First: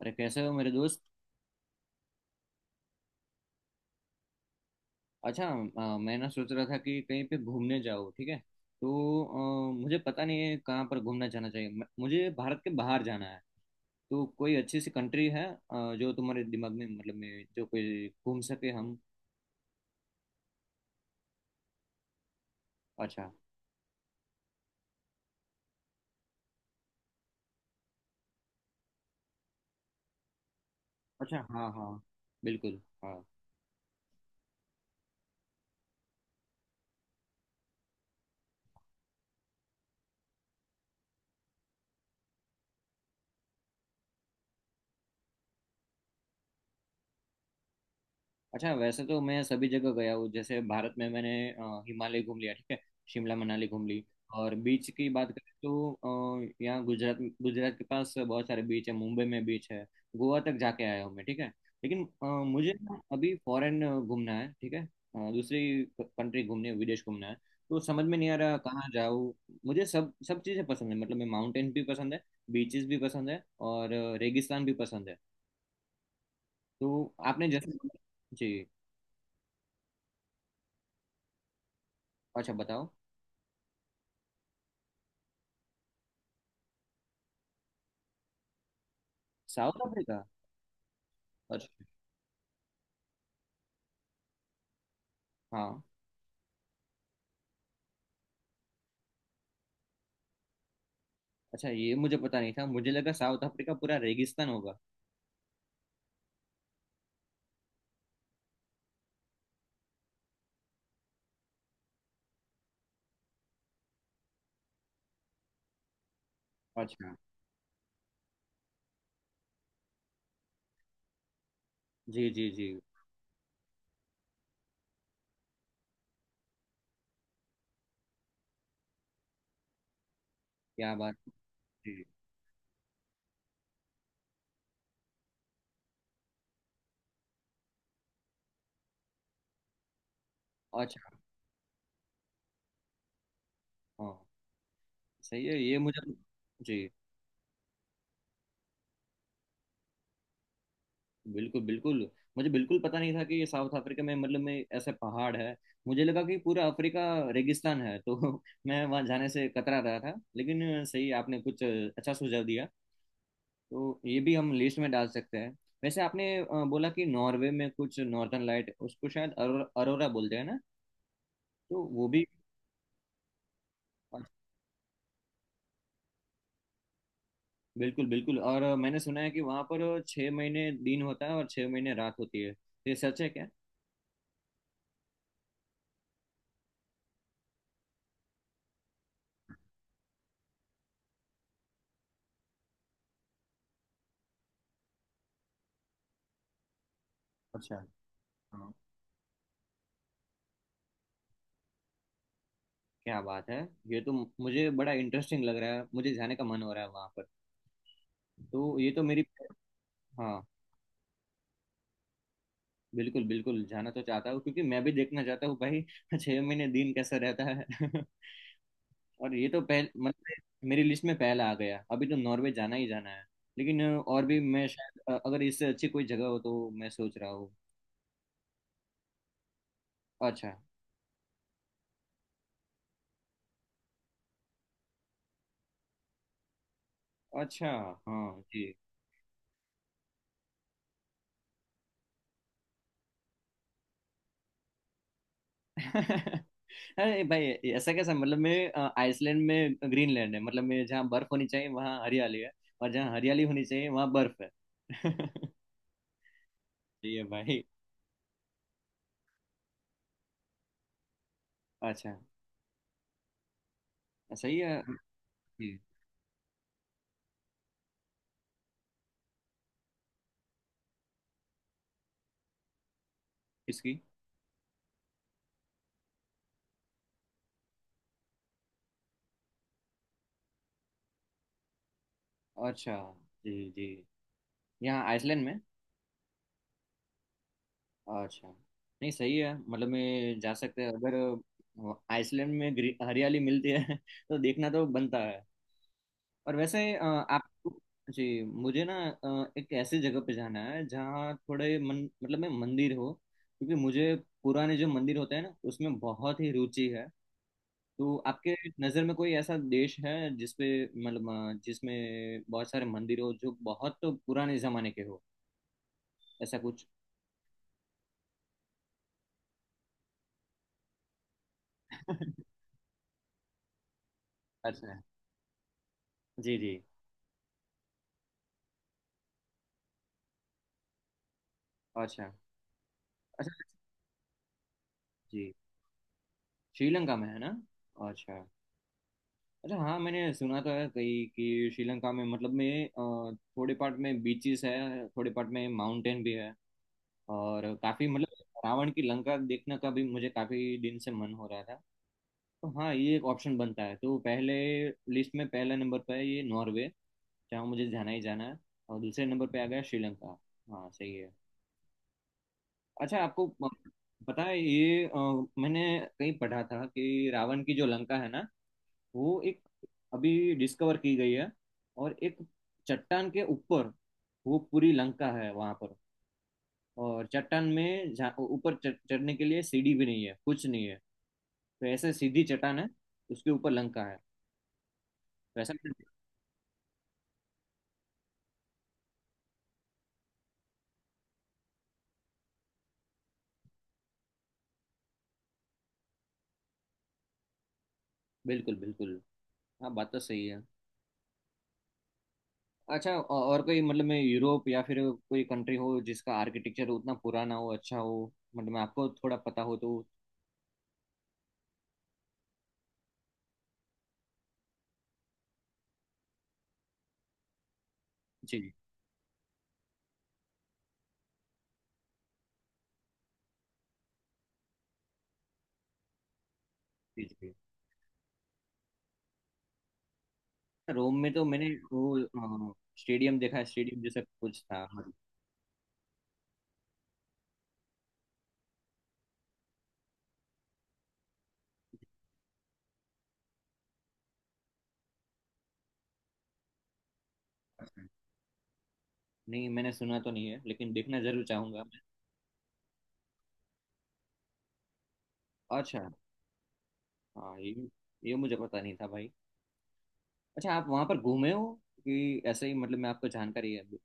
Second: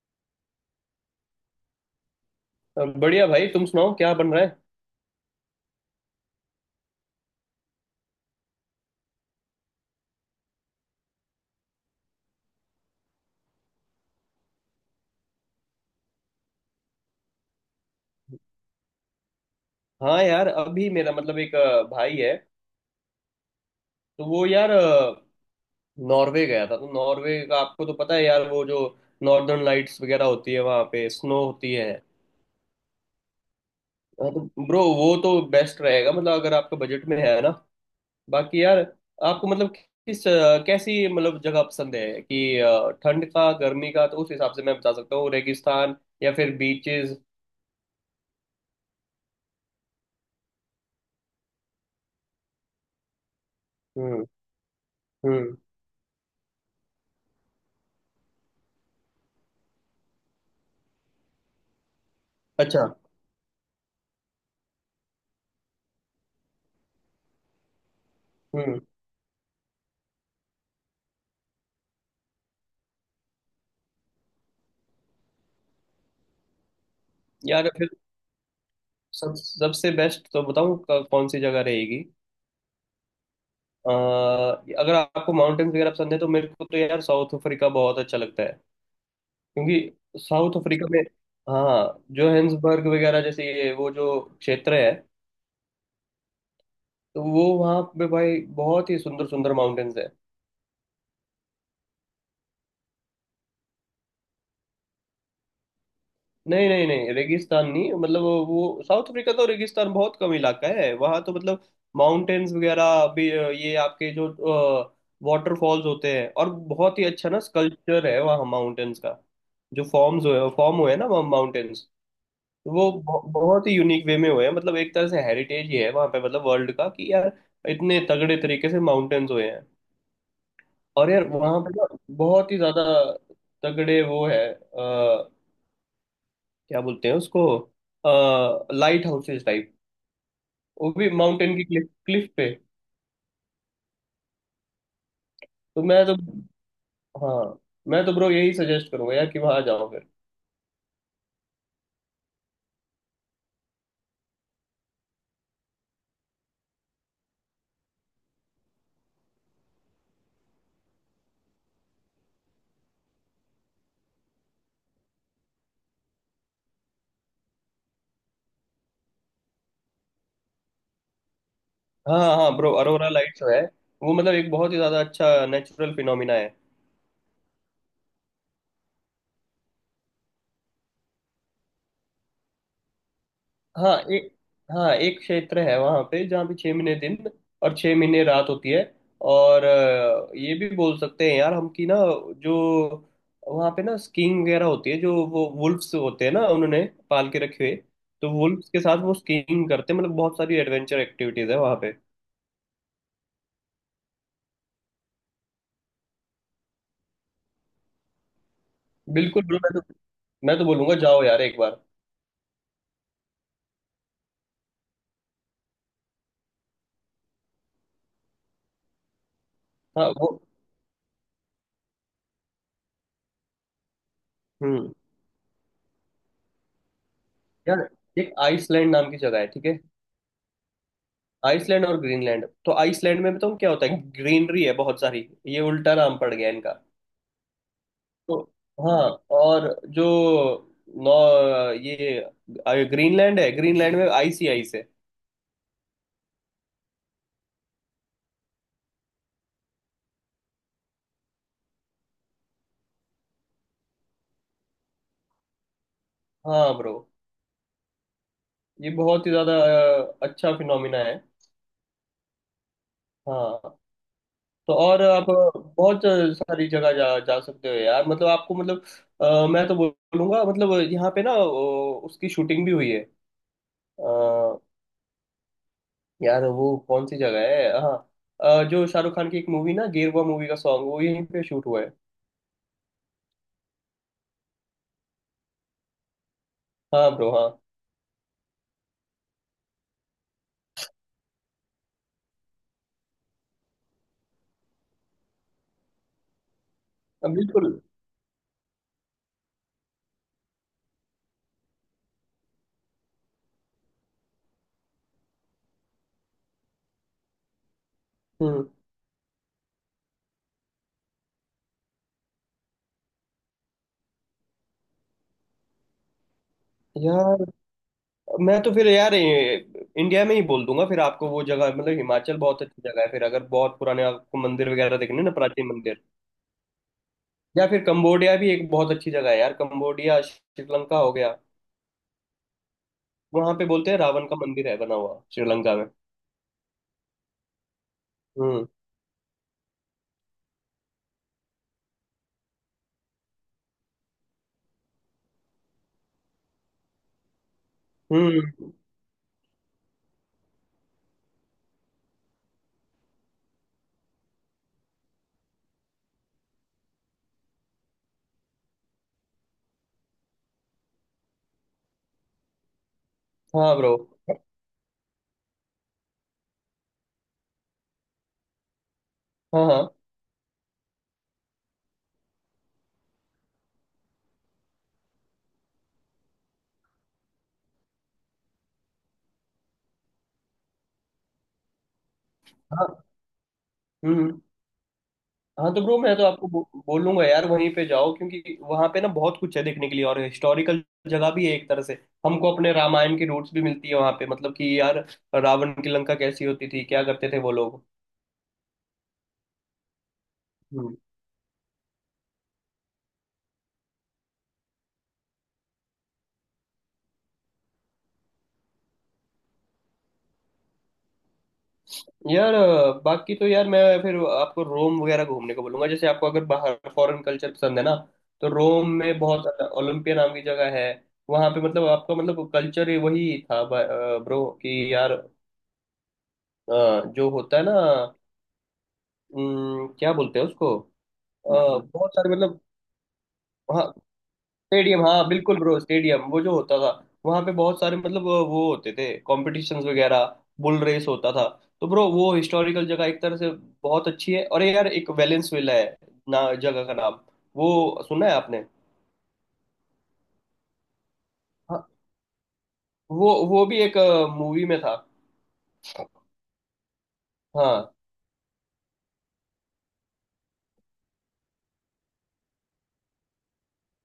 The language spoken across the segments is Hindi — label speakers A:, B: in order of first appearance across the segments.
A: अरे, कैसे हो मेरे दोस्त?
B: बढ़िया भाई। तुम सुनाओ क्या बन रहा है।
A: अच्छा, मैं ना सोच रहा था कि कहीं पे घूमने जाओ, ठीक है। तो मुझे पता नहीं है कहाँ पर घूमना जाना चाहिए। मुझे भारत के बाहर जाना है। तो कोई अच्छी सी कंट्री है जो तुम्हारे दिमाग में, मतलब में, जो कोई घूम सके? हम।
B: हाँ यार, अभी मेरा मतलब एक भाई है।
A: अच्छा।
B: तो वो यार नॉर्वे गया था। तो नॉर्वे का आपको तो पता है यार, वो जो नॉर्दर्न लाइट्स वगैरह होती है, वहाँ पे
A: अच्छा,
B: स्नो
A: हाँ
B: होती
A: हाँ।
B: है।
A: बिल्कुल, हाँ।
B: हाँ, तो ब्रो वो तो बेस्ट रहेगा मतलब, अगर आपका बजट में है ना। बाकी यार, आपको मतलब किस कैसी मतलब जगह पसंद है कि ठंड का गर्मी का, तो उस हिसाब से मैं बता सकता हूँ, रेगिस्तान या फिर बीचेस।
A: अच्छा, वैसे तो मैं सभी जगह गया हूँ। जैसे भारत में मैंने हिमालय घूम लिया, ठीक है। शिमला, मनाली घूम ली।
B: हम्म।
A: और बीच की बात करें
B: हम्म।
A: तो यहाँ गुजरात गुजरात के पास बहुत सारे बीच है, मुंबई में बीच है। गोवा तक जाके आया हूँ मैं, ठीक है। लेकिन मुझे
B: अच्छा।
A: ना अभी फॉरेन घूमना है, ठीक है। दूसरी कंट्री घूमनी है, विदेश घूमना है। तो समझ में नहीं आ रहा
B: हम्म।
A: कहाँ जाऊँ। मुझे सब सब चीज़ें पसंद है, मतलब मैं माउंटेन भी पसंद है। बीचेस भी पसंद है और रेगिस्तान भी पसंद है। तो आपने
B: यार,
A: जैसे। जी।
B: सब सबसे बेस्ट तो बताऊं कौन सी जगह रहेगी।
A: अच्छा, बताओ।
B: अ, अगर आपको माउंटेन्स वगैरह पसंद है तो मेरे को तो यार साउथ अफ्रीका बहुत अच्छा लगता है।
A: South Africa?
B: क्योंकि साउथ अफ्रीका में
A: अच्छा,
B: हाँ, जोहेंसबर्ग वगैरह जैसे ये वो जो क्षेत्र है।
A: हाँ।
B: तो वो वहाँ पे भाई बहुत ही सुंदर सुंदर माउंटेन्स है।
A: अच्छा, ये मुझे पता नहीं था, मुझे लगा साउथ अफ्रीका पूरा रेगिस्तान होगा।
B: नहीं नहीं नहीं, रेगिस्तान नहीं मतलब, साउथ अफ्रीका तो रेगिस्तान बहुत कम इलाका है वहाँ तो मतलब। माउंटेन्स वगैरह भी ये आपके जो वाटरफॉल्स होते हैं, और बहुत ही
A: अच्छा।
B: अच्छा ना स्कल्पचर है वहाँ माउंटेन्स का। जो फॉर्म हुए हैं ना माउंटेन्स।
A: जी जी जी।
B: तो वो बहुत ही यूनिक वे में हुए हैं मतलब, एक तरह से हेरिटेज ही है वहाँ पे मतलब वर्ल्ड का, कि यार इतने तगड़े तरीके से माउंटेन्स हुए हैं।
A: क्या
B: और
A: बात!
B: यार वहाँ पे ना
A: जी।
B: बहुत ही ज्यादा तगड़े वो है, क्या बोलते हैं उसको, लाइट हाउसेस टाइप, वो भी
A: अच्छा,
B: माउंटेन की क्लिफ क्लिफ पे।
A: हाँ। सही है ये,
B: तो मैं
A: मुझे।
B: तो
A: जी।
B: हाँ। मैं तो ब्रो यही सजेस्ट करूंगा यार कि वहां जाओ फिर।
A: बिल्कुल, बिल्कुल, मुझे बिल्कुल पता नहीं था कि ये साउथ अफ्रीका में, मतलब में, ऐसे पहाड़ है। मुझे लगा कि पूरा अफ्रीका रेगिस्तान है, तो मैं वहाँ जाने से कतरा रहा था, लेकिन सही, आपने कुछ अच्छा सुझाव दिया। तो ये भी हम लिस्ट में डाल सकते हैं। वैसे आपने बोला कि नॉर्वे में कुछ नॉर्दर्न लाइट, उसको शायद अरोरा बोलते हैं ना, तो वो
B: हाँ
A: भी।
B: हाँ ब्रो, अरोरा लाइट्स जो है वो मतलब एक बहुत ही ज्यादा अच्छा नेचुरल फिनोमिना है।
A: बिल्कुल, बिल्कुल। और मैंने सुना है कि वहाँ पर 6 महीने दिन होता है और 6 महीने रात होती है। ये सच है क्या?
B: हाँ एक हाँ एक क्षेत्र है वहाँ पे, जहाँ पे 6 महीने दिन और 6 महीने रात होती है। और ये भी बोल सकते हैं यार हम कि ना, जो वहाँ पे ना स्कीइंग वगैरह होती है, जो वो वुल्फ्स होते हैं ना उन्होंने पाल के रखे
A: अच्छा,
B: हुए। तो वुल्फ्स
A: हाँ।
B: के साथ वो स्कीइंग करते हैं मतलब, बहुत सारी एडवेंचर एक्टिविटीज है वहाँ पे।
A: क्या बात है! ये तो मुझे बड़ा इंटरेस्टिंग लग रहा है, मुझे जाने का मन हो रहा है वहाँ पर। तो ये तो मेरी।
B: बिल्कुल बिल्कुल। मैं तो
A: हाँ,
B: मैं तो बोलूंगा जाओ यार एक बार।
A: बिल्कुल बिल्कुल, जाना तो चाहता हूँ क्योंकि मैं भी देखना चाहता हूँ भाई 6 महीने दिन कैसा रहता है और ये तो पहले,
B: हाँ। वो।
A: मतलब मेरी लिस्ट में पहला आ गया, अभी तो नॉर्वे जाना ही जाना है। लेकिन और भी मैं
B: हम्म।
A: शायद, अगर इससे अच्छी कोई जगह हो तो मैं सोच रहा हूँ।
B: यार एक आइसलैंड नाम की जगह है, ठीक है।
A: अच्छा।
B: आइसलैंड और ग्रीनलैंड, तो आइसलैंड में बताऊँ क्या होता है, ग्रीनरी है बहुत सारी। ये उल्टा नाम पड़ गया इनका।
A: अच्छा,
B: तो
A: हाँ जी।
B: हाँ। और जो नौ ये ग्रीनलैंड है, ग्रीनलैंड में आइस ही आइस है।
A: अरे भाई! ऐसा कैसा, मतलब मैं, आइसलैंड में ग्रीनलैंड है, मतलब मैं जहाँ बर्फ होनी चाहिए वहाँ हरियाली है। और जहाँ हरियाली होनी चाहिए वहाँ बर्फ है।
B: हाँ ब्रो,
A: सही है भाई।
B: ये बहुत ही ज्यादा अच्छा फिनोमिना है।
A: अच्छा,
B: हाँ।
A: सही
B: तो
A: है।
B: और आप
A: जी।
B: बहुत सारी जगह जा जा सकते हो यार मतलब, आपको मतलब मैं तो बोलूंगा मतलब यहाँ पे ना, उसकी शूटिंग भी हुई
A: किसकी?
B: है। यार वो कौन सी जगह है, हाँ, जो शाहरुख खान की एक मूवी ना, गेरुआ मूवी का सॉन्ग वो यहीं पे शूट हुआ है।
A: अच्छा, जी जी, यहाँ आइसलैंड में।
B: हाँ ब्रो हाँ।
A: अच्छा, नहीं, सही है, मतलब मैं जा सकते हैं अगर आइसलैंड में हरियाली मिलती है तो देखना तो बनता है। और वैसे आप।
B: बिल्कुल।
A: जी, मुझे ना एक ऐसी जगह पे जाना है जहाँ थोड़े मन, मतलब में, मंदिर हो। क्योंकि मुझे पुराने जो मंदिर होते हैं ना, उसमें बहुत ही रुचि है। तो आपके
B: हम्म।
A: नज़र में कोई ऐसा देश है जिसपे, मतलब जिसमें बहुत सारे मंदिर हो जो बहुत तो पुराने जमाने के हो, ऐसा कुछ?
B: यार मैं तो फिर यार इंडिया में ही बोल दूंगा फिर, आपको वो जगह मतलब हिमाचल बहुत अच्छी जगह है फिर, अगर बहुत पुराने आपको मंदिर वगैरह
A: अच्छा,
B: देखने हैं ना, प्राचीन मंदिर।
A: जी जी।
B: या फिर कंबोडिया भी एक बहुत अच्छी जगह है यार, कंबोडिया, श्रीलंका हो गया।
A: अच्छा।
B: वहां
A: अच्छा,
B: पे बोलते हैं रावण का मंदिर है बना हुआ,
A: जी,
B: श्रीलंका में।
A: श्रीलंका में है ना? अच्छा।
B: हम्म।
A: अच्छा, हाँ, मैंने सुना तो है कहीं कि श्रीलंका में, मतलब में, थोड़े पार्ट में बीचेस है, थोड़े पार्ट में माउंटेन भी है। और काफी, मतलब
B: हम्म।
A: रावण की लंका देखने का भी मुझे काफी दिन से मन हो रहा था। तो हाँ, ये एक ऑप्शन बनता है। तो पहले लिस्ट में पहला नंबर पर है ये नॉर्वे, जहाँ मुझे जाना ही जाना है। और दूसरे नंबर पे आ गया श्रीलंका। हाँ, सही है। अच्छा, आपको
B: हाँ ब्रो।
A: पता है ये? मैंने कहीं पढ़ा था कि रावण की जो लंका है ना, वो एक
B: हाँ हाँ
A: अभी डिस्कवर की गई है। और एक चट्टान के ऊपर वो पूरी लंका है वहां पर। और चट्टान में ऊपर चढ़ने के लिए सीढ़ी भी नहीं है, कुछ नहीं है। तो ऐसे सीधी चट्टान है,
B: हाँ।
A: उसके ऊपर लंका है
B: हम्म। हाँ,
A: वैसा।
B: तो ब्रो मैं तो आपको बोलूंगा यार, वहीं पे जाओ क्योंकि वहां पे ना बहुत कुछ है देखने के लिए, और हिस्टोरिकल जगह भी है एक तरह से। हमको अपने रामायण की रूट्स भी मिलती है वहां पे मतलब, कि यार रावण की लंका कैसी होती थी, क्या करते थे वो लोग।
A: बिल्कुल, बिल्कुल। हाँ, बात तो सही है।
B: हम्म।
A: अच्छा, और कोई, मतलब में यूरोप या फिर कोई कंट्री हो जिसका आर्किटेक्चर उतना पुराना हो, अच्छा हो, मतलब में आपको थोड़ा पता हो तो?
B: यार बाकी तो यार मैं फिर आपको रोम वगैरह घूमने को बोलूंगा, जैसे आपको अगर बाहर फॉरेन कल्चर पसंद है ना। तो
A: जी
B: रोम में बहुत ओलंपिया नाम की जगह है। वहां पे मतलब आपका मतलब कल्चर वही था ब्रो, कि यार
A: जी
B: जो
A: जी।
B: होता है ना, क्या बोलते हैं उसको, अ,
A: रोम में तो मैंने
B: बहुत सारे मतलब।
A: वो स्टेडियम देखा है,
B: हाँ,
A: स्टेडियम जैसा कुछ था।
B: स्टेडियम हाँ, बिल्कुल ब्रो, स्टेडियम वो जो होता था, वहाँ पे बहुत सारे मतलब वो होते थे कॉम्पिटिशन्स वगैरह, बुल रेस होता था। तो ब्रो वो हिस्टोरिकल जगह एक तरह से बहुत अच्छी है। और ये यार एक वेलेंस विला है ना जगह का नाम, वो
A: मतलब
B: सुना है आपने।
A: नहीं, मैंने सुना तो नहीं है, लेकिन देखना जरूर चाहूंगा
B: हाँ,
A: मैं।
B: वो भी एक मूवी में था।
A: अच्छा, हाँ। ये
B: हाँ।
A: ये मुझे पता नहीं था भाई। अच्छा, आप वहाँ पर घूमे हो, कि ऐसे ही, मतलब मैं आपको जानकारी है अभी?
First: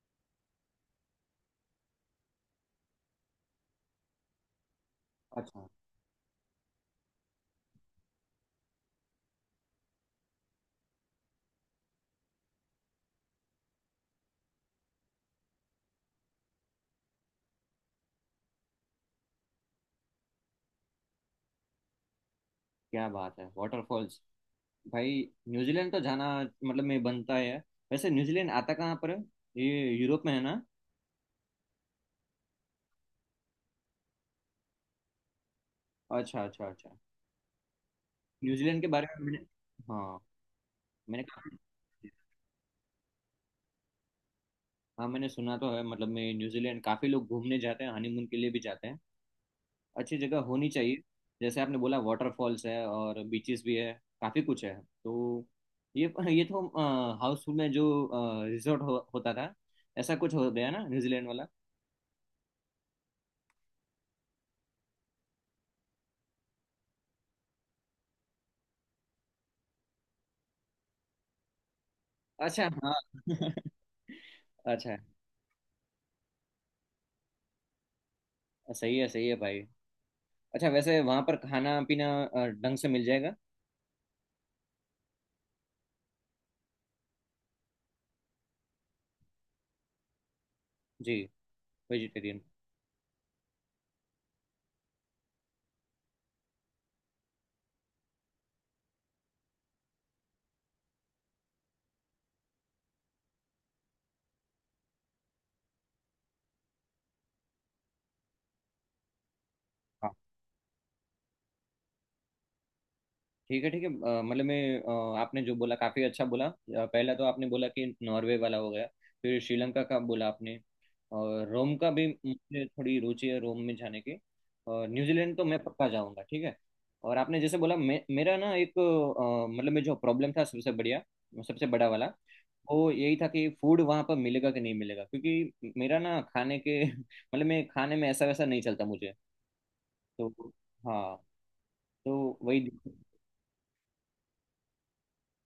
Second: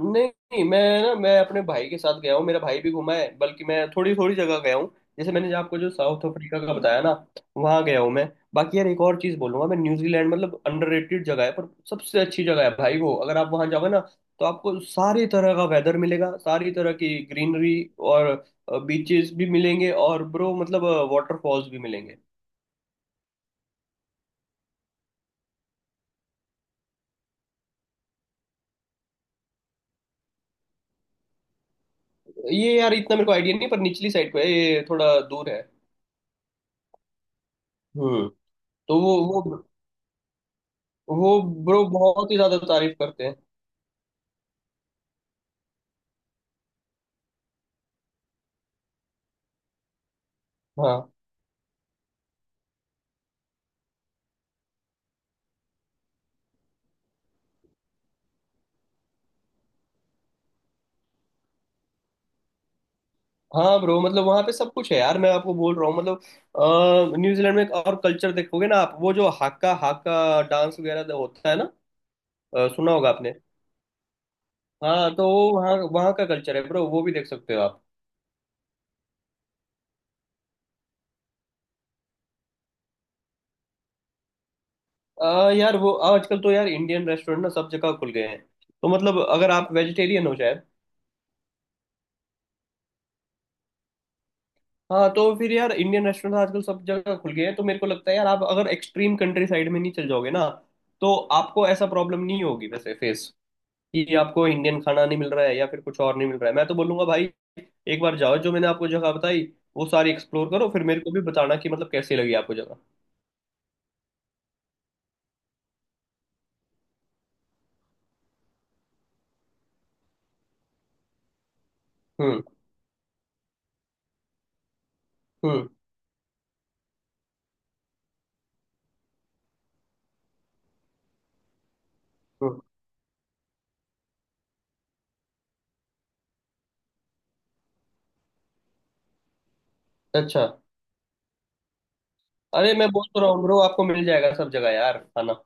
B: नहीं नहीं, मैं अपने भाई के साथ गया हूँ। मेरा भाई भी घूमा है, बल्कि मैं थोड़ी थोड़ी जगह गया हूँ। जैसे मैंने जो
A: अच्छा।
B: आपको जो साउथ अफ्रीका का बताया ना, वहाँ गया हूँ मैं। बाकी यार एक और चीज़ बोलूंगा, मैं न्यूजीलैंड मतलब अंडररेटेड जगह है पर सबसे अच्छी जगह है भाई। वो अगर आप वहाँ जाओगे ना, तो आपको सारी तरह का वेदर मिलेगा, सारी तरह की ग्रीनरी, और बीचेस भी मिलेंगे, और ब्रो मतलब वाटरफॉल्स भी मिलेंगे।
A: क्या बात है! वाटरफॉल्स! भाई, न्यूजीलैंड तो जाना, मतलब में बनता है। वैसे न्यूजीलैंड आता कहाँ पर है? ये यूरोप में है ना?
B: ये यार इतना मेरे को आइडिया नहीं, पर निचली साइड पे है, ये थोड़ा दूर है।
A: अच्छा, अच्छा, अच्छा।
B: हम्म।
A: न्यूजीलैंड के
B: तो
A: बारे
B: वो
A: में
B: वो
A: मैंने, हाँ, मैंने
B: वो
A: कहा।
B: ब्रो बहुत ही ज्यादा तारीफ करते हैं।
A: हाँ, मैंने सुना तो है, मतलब मैं न्यूजीलैंड काफी लोग घूमने जाते हैं, हनीमून के लिए भी जाते हैं। अच्छी जगह होनी चाहिए।
B: हाँ
A: जैसे आपने बोला वाटरफॉल्स है और बीचेस भी है, काफी कुछ है। तो ये ये तो हाउसफुल में जो रिजॉर्ट होता था, ऐसा कुछ हो गया ना न्यूजीलैंड वाला?
B: हाँ ब्रो मतलब, वहाँ पे सब कुछ है यार, मैं आपको बोल रहा हूँ मतलब, न्यूजीलैंड में एक और कल्चर देखोगे ना आप, वो जो हाक्का हाक्का डांस वगैरह जो होता है ना।
A: अच्छा,
B: सुना
A: हाँ।
B: होगा आपने।
A: अच्छा,
B: हाँ, तो वो वहाँ वहाँ का कल्चर है ब्रो, वो भी देख सकते हो आप।
A: सही है, सही है भाई। अच्छा, वैसे वहां पर खाना पीना ढंग से मिल जाएगा?
B: यार वो आजकल तो यार इंडियन रेस्टोरेंट ना सब जगह खुल गए हैं, तो मतलब अगर आप वेजिटेरियन हो शायद।
A: जी, वेजिटेरियन।
B: हाँ, तो फिर यार इंडियन रेस्टोरेंट आजकल सब जगह खुल गए हैं, तो मेरे को लगता है यार आप अगर एक्सट्रीम कंट्री साइड में नहीं चल जाओगे ना, तो आपको ऐसा प्रॉब्लम नहीं होगी वैसे फेस, कि आपको इंडियन खाना नहीं मिल रहा है या फिर कुछ और नहीं मिल रहा है। मैं तो बोलूंगा भाई, एक बार जाओ जो मैंने आपको जगह बताई, वो सारी एक्सप्लोर करो, फिर मेरे को भी बताना कि मतलब कैसी लगी आपको जगह।
A: ठीक है, ठीक है। मतलब मैं, आपने जो बोला काफी अच्छा बोला। पहला तो आपने बोला कि नॉर्वे वाला हो गया। फिर श्रीलंका का बोला आपने। और रोम का भी
B: हम्म।
A: मुझे थोड़ी रुचि है, रोम में जाने की। और न्यूजीलैंड तो मैं
B: हम्म।
A: पक्का जाऊंगा, ठीक है। और आपने जैसे बोला, मेरा ना एक, मतलब में जो प्रॉब्लम था, सबसे बढ़िया, सबसे बड़ा वाला,
B: हम्म।
A: वो यही था कि फूड वहाँ पर मिलेगा कि नहीं मिलेगा। क्योंकि मेरा ना खाने के मतलब मैं खाने में ऐसा वैसा नहीं चलता मुझे। तो।
B: अच्छा।
A: हाँ। तो वही।
B: अरे मैं बोल तो रहा हूँ ब्रो, आपको मिल जाएगा सब जगह यार खाना।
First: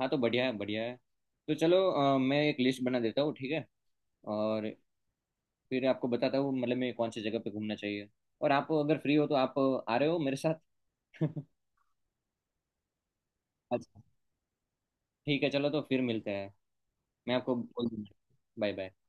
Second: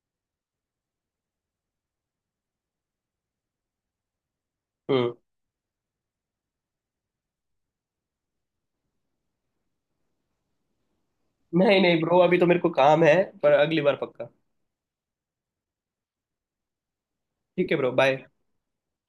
A: हाँ, तो बढ़िया है, बढ़िया है। तो चलो, मैं एक लिस्ट बना देता हूँ, ठीक है। और
B: हम्म।
A: फिर आपको बताता हूँ मतलब मैं कौन सी जगह पे घूमना चाहिए। और आप अगर फ्री हो, तो आप आ रहे हो मेरे साथ?
B: नहीं नहीं ब्रो, अभी तो मेरे को काम है, पर अगली बार
A: अच्छा,
B: पक्का।
A: ठीक है, चलो तो फिर मिलते हैं, मैं आपको
B: ठीक है
A: बोल
B: ब्रो,
A: दूंगा।
B: बाय।
A: Bye, bye.